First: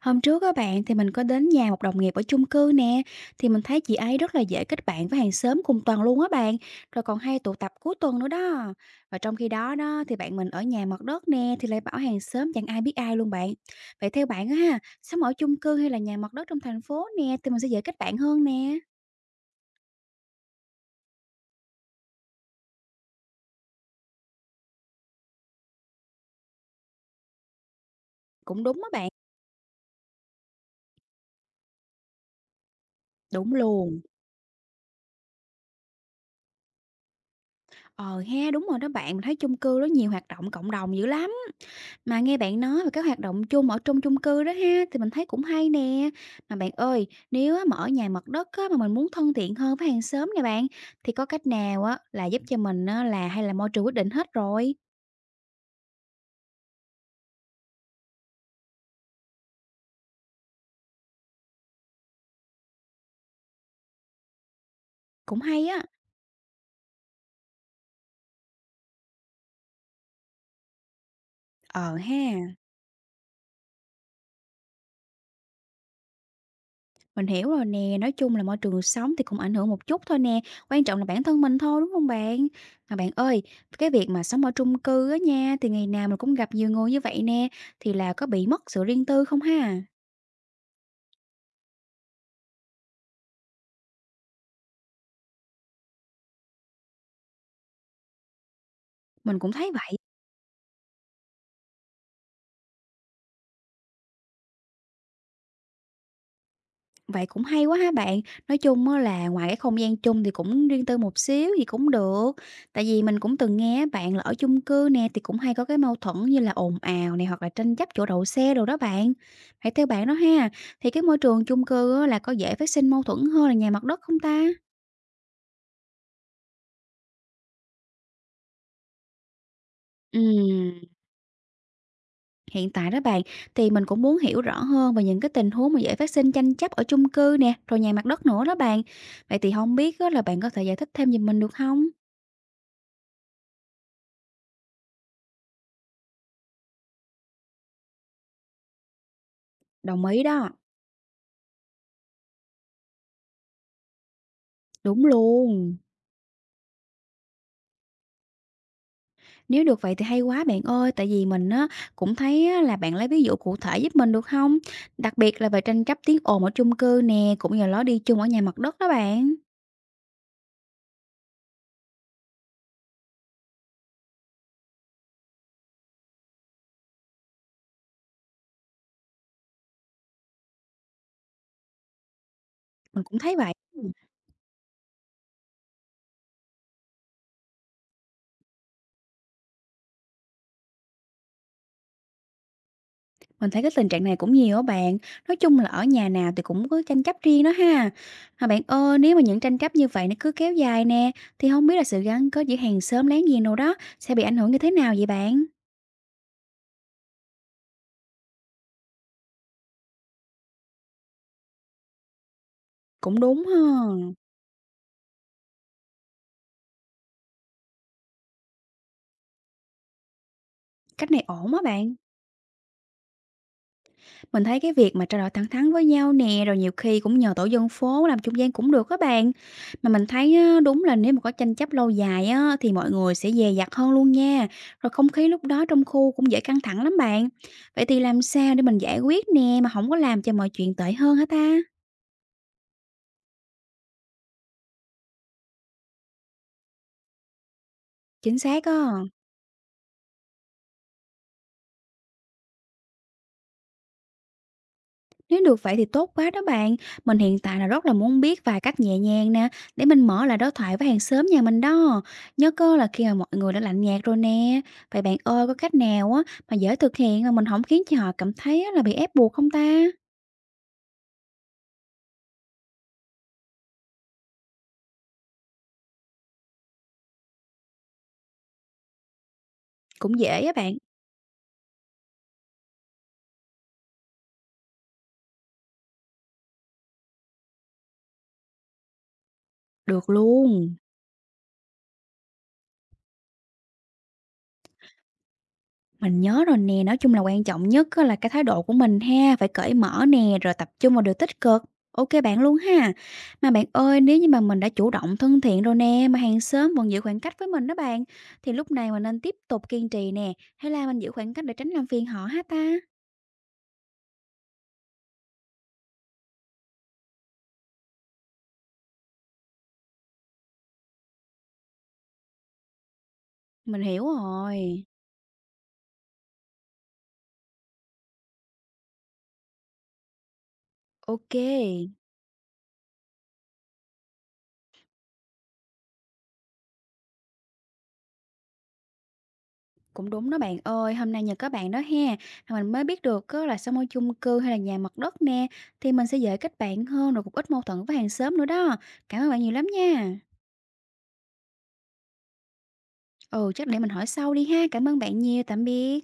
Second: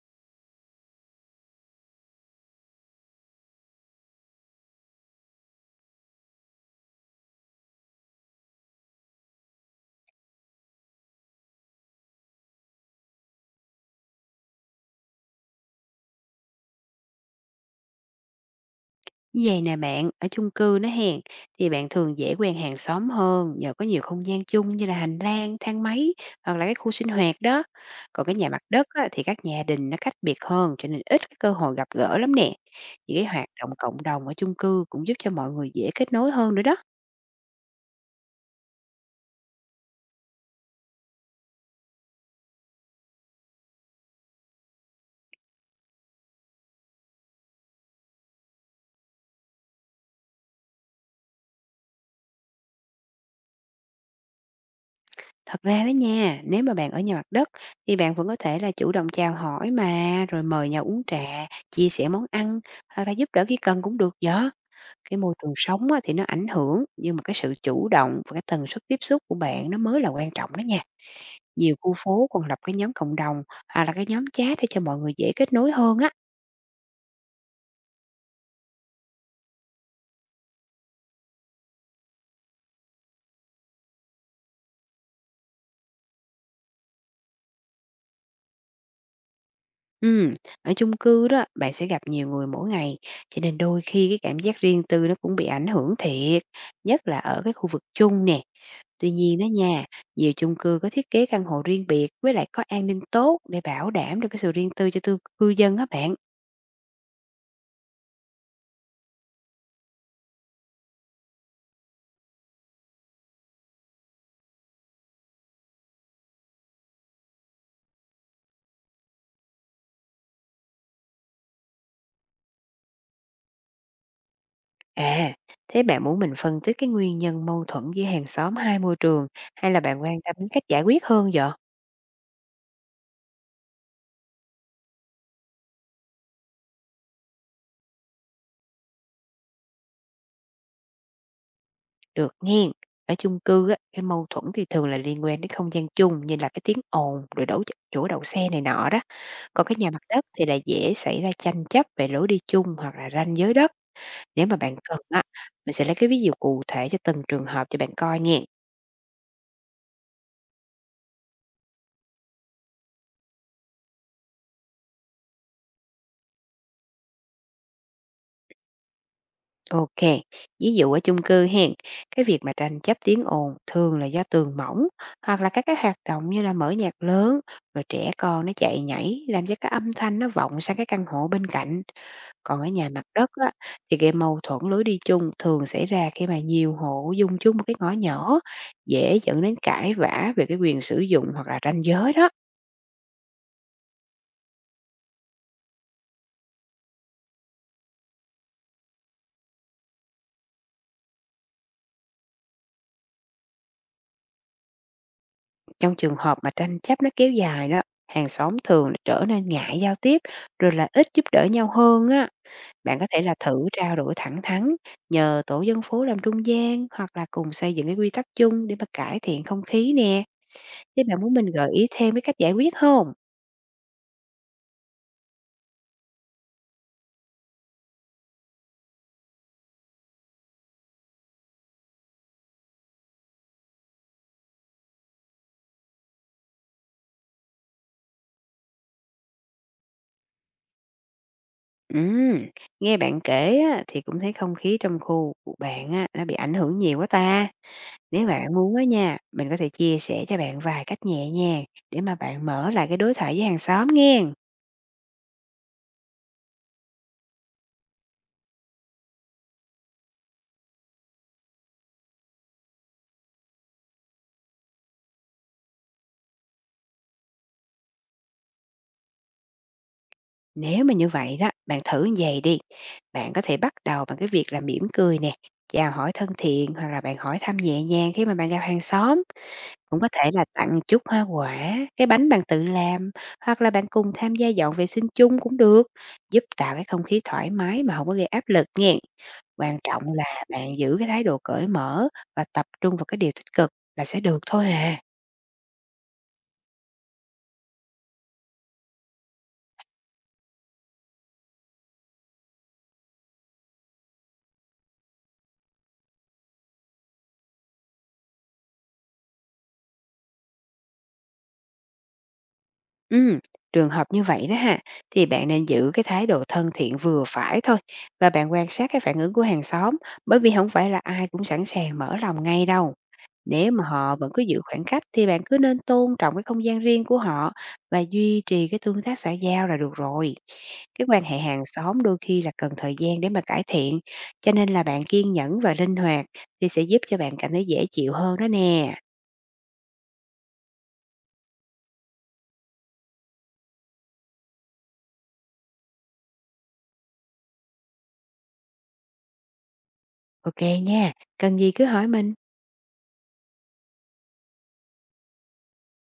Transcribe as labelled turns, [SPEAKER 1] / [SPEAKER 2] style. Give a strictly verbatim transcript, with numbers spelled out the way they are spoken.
[SPEAKER 1] Hôm trước các bạn thì mình có đến nhà một đồng nghiệp ở chung cư nè, thì mình thấy chị ấy rất là dễ kết bạn với hàng xóm cùng tuần luôn á bạn, rồi còn hay tụ tập cuối tuần nữa đó. Và trong khi đó đó thì bạn mình ở nhà mặt đất nè thì lại bảo hàng xóm chẳng ai biết ai luôn bạn. Vậy theo bạn á ha, sống ở chung cư hay là nhà mặt đất trong thành phố nè thì mình sẽ dễ kết bạn hơn nè.
[SPEAKER 2] Vậy nè bạn, ở chung cư nó hèn thì bạn thường dễ quen hàng xóm hơn nhờ có nhiều không gian chung như là hành lang, thang máy hoặc là cái khu sinh hoạt đó. Còn cái nhà
[SPEAKER 1] Cũng
[SPEAKER 2] mặt
[SPEAKER 1] đúng
[SPEAKER 2] đất
[SPEAKER 1] á bạn.
[SPEAKER 2] á, thì các nhà đình nó cách biệt hơn cho nên ít cái cơ hội gặp gỡ lắm nè. Những cái hoạt
[SPEAKER 1] Đúng
[SPEAKER 2] động cộng
[SPEAKER 1] luôn.
[SPEAKER 2] đồng ở chung cư cũng giúp cho mọi người dễ kết nối hơn nữa đó.
[SPEAKER 1] Ờ ha, đúng rồi đó bạn, mình thấy chung cư nó nhiều hoạt động cộng đồng dữ lắm. Mà nghe bạn nói về các hoạt động chung ở trong chung cư đó ha, thì mình thấy cũng hay nè. Mà bạn ơi, nếu á mà ở nhà mặt đất á, mà mình muốn thân thiện hơn với hàng xóm nè bạn, thì có cách nào á là giúp cho mình á, là hay là môi trường quyết định hết rồi?
[SPEAKER 2] Thật ra đó nha, nếu mà bạn ở nhà mặt đất thì bạn vẫn có thể là chủ động chào hỏi mà, rồi mời nhau uống trà, chia sẻ món ăn hoặc là giúp đỡ khi cần cũng được đó. Cái môi
[SPEAKER 1] Cũng
[SPEAKER 2] trường
[SPEAKER 1] hay á.
[SPEAKER 2] sống á, thì nó ảnh hưởng, nhưng mà cái sự chủ động và cái tần suất tiếp xúc của bạn nó mới là quan trọng đó nha. Nhiều khu
[SPEAKER 1] Ờ ha,
[SPEAKER 2] phố còn lập cái nhóm cộng đồng hoặc là cái nhóm chat để cho mọi người dễ kết nối hơn á.
[SPEAKER 1] mình hiểu rồi nè, nói chung là môi trường sống thì cũng ảnh hưởng một chút thôi nè, quan trọng là bản thân mình thôi đúng không bạn? Mà bạn ơi, cái việc mà sống ở chung cư á nha, thì ngày nào mình cũng gặp nhiều người như vậy nè, thì là có bị mất sự riêng tư không ha?
[SPEAKER 2] Ừm, Ở chung cư đó, bạn sẽ gặp nhiều người mỗi ngày, cho nên đôi khi cái cảm giác riêng tư nó cũng bị ảnh hưởng thiệt, nhất là ở cái khu vực chung nè. Tuy
[SPEAKER 1] Mình
[SPEAKER 2] nhiên đó
[SPEAKER 1] cũng thấy
[SPEAKER 2] nha,
[SPEAKER 1] vậy.
[SPEAKER 2] nhiều chung cư có thiết kế căn hộ riêng biệt với lại có an ninh tốt để bảo đảm được cái sự riêng tư cho tư cư dân á bạn.
[SPEAKER 1] Vậy cũng hay quá ha bạn. Nói chung á là ngoài cái không gian chung thì cũng riêng tư một xíu thì cũng được. Tại vì mình cũng từng nghe á bạn là ở chung cư nè thì cũng hay có cái mâu thuẫn như là ồn ào này hoặc là tranh chấp chỗ đậu xe đồ đó bạn. Vậy theo bạn đó ha, thì cái môi trường chung cư á là có dễ phát sinh mâu thuẫn hơn là nhà mặt đất không ta?
[SPEAKER 2] À, thế bạn muốn mình phân tích cái nguyên nhân mâu thuẫn giữa hàng xóm hai môi trường hay là bạn quan tâm đến cách giải
[SPEAKER 1] Ừm,
[SPEAKER 2] quyết hơn vậy?
[SPEAKER 1] hiện tại đó bạn thì mình cũng muốn hiểu rõ hơn về những cái tình huống mà dễ phát sinh tranh chấp ở chung cư nè, rồi nhà mặt đất nữa đó bạn. Vậy thì không biết á là bạn có thể giải thích thêm giùm mình được không?
[SPEAKER 2] Được nghe. Ở chung cư á, cái mâu thuẫn thì thường là liên quan đến không gian chung như là cái tiếng ồn rồi đổ ch- chỗ đậu xe này nọ đó. Còn cái nhà mặt
[SPEAKER 1] Đồng ý
[SPEAKER 2] đất thì
[SPEAKER 1] đó.
[SPEAKER 2] là dễ xảy ra tranh chấp về lối đi chung hoặc là ranh giới đất. Nếu mà bạn cần
[SPEAKER 1] Đúng
[SPEAKER 2] á, mình
[SPEAKER 1] luôn.
[SPEAKER 2] sẽ lấy cái ví dụ cụ thể cho từng trường hợp cho bạn coi nghe.
[SPEAKER 1] Nếu được vậy thì hay quá bạn ơi, tại vì mình á cũng thấy á là bạn lấy ví dụ cụ thể giúp mình được không? Đặc biệt là về tranh chấp tiếng ồn ở chung cư nè, cũng như là lối đi chung ở nhà mặt đất đó bạn.
[SPEAKER 2] Ok, ví dụ ở chung cư hen, cái việc mà tranh chấp tiếng ồn thường là do tường mỏng hoặc là các cái hoạt động như là mở nhạc lớn rồi trẻ con nó chạy nhảy làm cho cái âm thanh nó vọng sang cái căn hộ bên cạnh. Còn ở nhà mặt
[SPEAKER 1] Mình cũng
[SPEAKER 2] đất
[SPEAKER 1] thấy
[SPEAKER 2] á,
[SPEAKER 1] vậy.
[SPEAKER 2] thì cái mâu thuẫn lối đi chung thường xảy ra khi mà nhiều hộ dùng chung một cái ngõ nhỏ dễ dẫn đến cãi vã về cái quyền sử dụng hoặc là ranh giới đó.
[SPEAKER 1] Mình thấy cái tình trạng này cũng nhiều á bạn. Nói chung là ở nhà nào thì cũng có tranh chấp riêng đó ha. Mà bạn ơi, nếu mà những tranh chấp như vậy nó cứ kéo dài nè, thì không biết là sự gắn kết giữa hàng xóm láng giềng đâu đó sẽ bị ảnh hưởng như thế nào vậy bạn?
[SPEAKER 2] Trong trường hợp mà tranh chấp nó kéo dài đó, hàng xóm thường là trở nên ngại giao tiếp rồi là ít giúp đỡ nhau hơn á. Bạn có
[SPEAKER 1] Cũng
[SPEAKER 2] thể là
[SPEAKER 1] đúng ha.
[SPEAKER 2] thử trao đổi thẳng thắn, nhờ tổ dân phố làm trung gian hoặc là cùng xây dựng cái quy tắc chung để mà cải thiện không khí nè. Thế
[SPEAKER 1] Cách
[SPEAKER 2] bạn
[SPEAKER 1] này
[SPEAKER 2] muốn mình
[SPEAKER 1] ổn á
[SPEAKER 2] gợi ý
[SPEAKER 1] bạn.
[SPEAKER 2] thêm cái cách giải quyết không?
[SPEAKER 1] Mình thấy cái việc mà trao đổi thẳng thắn với nhau nè, rồi nhiều khi cũng nhờ tổ dân phố làm trung gian cũng được các bạn. Mà mình thấy á, đúng là nếu mà có tranh chấp lâu dài á, thì mọi người sẽ dè dặt hơn luôn nha. Rồi không khí lúc đó trong khu cũng dễ căng thẳng lắm bạn. Vậy thì làm sao để mình giải quyết nè mà không có làm cho mọi chuyện tệ hơn hả ta?
[SPEAKER 2] Ừm, Nghe bạn kể á, thì cũng thấy không khí trong khu của bạn á, nó bị ảnh hưởng nhiều quá ta. Nếu
[SPEAKER 1] Chính
[SPEAKER 2] bạn
[SPEAKER 1] xác
[SPEAKER 2] muốn á
[SPEAKER 1] á.
[SPEAKER 2] nha, mình có thể chia sẻ cho bạn vài cách nhẹ nhàng để mà bạn mở lại cái đối thoại với hàng xóm nghe.
[SPEAKER 1] Nếu được vậy thì tốt quá đó bạn. Mình hiện tại là rất là muốn biết vài cách nhẹ nhàng nè, để mình mở lại đối thoại với hàng xóm nhà mình đó. Nhớ cơ là khi mà mọi người đã lạnh nhạt rồi nè. Vậy bạn ơi, có cách nào á mà dễ thực hiện mà mình không khiến cho họ cảm thấy á là bị ép buộc không ta?
[SPEAKER 2] Nếu mà như vậy đó, bạn thử như vầy đi, bạn có thể bắt đầu bằng cái việc là mỉm cười nè, chào hỏi thân thiện hoặc là bạn hỏi thăm nhẹ nhàng khi mà bạn gặp hàng xóm. Cũng có
[SPEAKER 1] Cũng
[SPEAKER 2] thể
[SPEAKER 1] dễ
[SPEAKER 2] là
[SPEAKER 1] á bạn.
[SPEAKER 2] tặng chút hoa quả, cái bánh bạn tự làm, hoặc là bạn cùng tham gia dọn vệ sinh chung cũng được, giúp tạo cái không khí thoải mái mà không có gây áp lực nghen. Quan trọng
[SPEAKER 1] Được
[SPEAKER 2] là
[SPEAKER 1] luôn.
[SPEAKER 2] bạn giữ cái thái độ cởi mở và tập trung vào cái điều tích cực là sẽ được thôi à.
[SPEAKER 1] Mình nhớ rồi nè, nói chung là quan trọng nhất á là cái thái độ của mình ha, phải cởi mở nè, rồi tập trung vào điều tích cực. Ok bạn luôn ha. Mà bạn ơi, nếu như mà mình đã chủ động thân thiện rồi nè, mà hàng xóm vẫn giữ khoảng cách với mình đó bạn, thì lúc này mình nên tiếp tục kiên trì nè, hay là mình giữ khoảng cách để tránh làm phiền họ ha ta?
[SPEAKER 2] Ừm, Trường hợp như vậy đó ha, thì bạn nên giữ cái thái độ thân thiện vừa phải thôi và bạn quan sát cái phản ứng của hàng xóm, bởi vì không phải là ai cũng sẵn sàng mở lòng ngay đâu. Nếu
[SPEAKER 1] Mình
[SPEAKER 2] mà
[SPEAKER 1] hiểu
[SPEAKER 2] họ vẫn cứ giữ khoảng
[SPEAKER 1] rồi.
[SPEAKER 2] cách thì bạn cứ nên tôn trọng cái không gian riêng của họ và duy trì cái tương tác xã giao là được rồi. Cái quan
[SPEAKER 1] Ok,
[SPEAKER 2] hệ hàng xóm đôi khi là cần thời gian để mà cải thiện, cho nên là bạn kiên nhẫn và linh hoạt thì sẽ giúp cho bạn cảm thấy dễ chịu hơn đó nè.
[SPEAKER 1] cũng đúng đó bạn ơi, hôm nay nhờ các bạn đó ha, mà mình mới biết được á là sống ở chung cư hay là nhà mặt đất nè, thì mình sẽ dễ kết bạn hơn, rồi cũng ít mâu thuẫn với hàng xóm nữa đó. Cảm ơn bạn nhiều lắm nha.
[SPEAKER 2] Ok nha, cần gì cứ hỏi mình.
[SPEAKER 1] Ừ, chắc để mình hỏi sau đi ha. Cảm ơn bạn nhiều. Tạm biệt.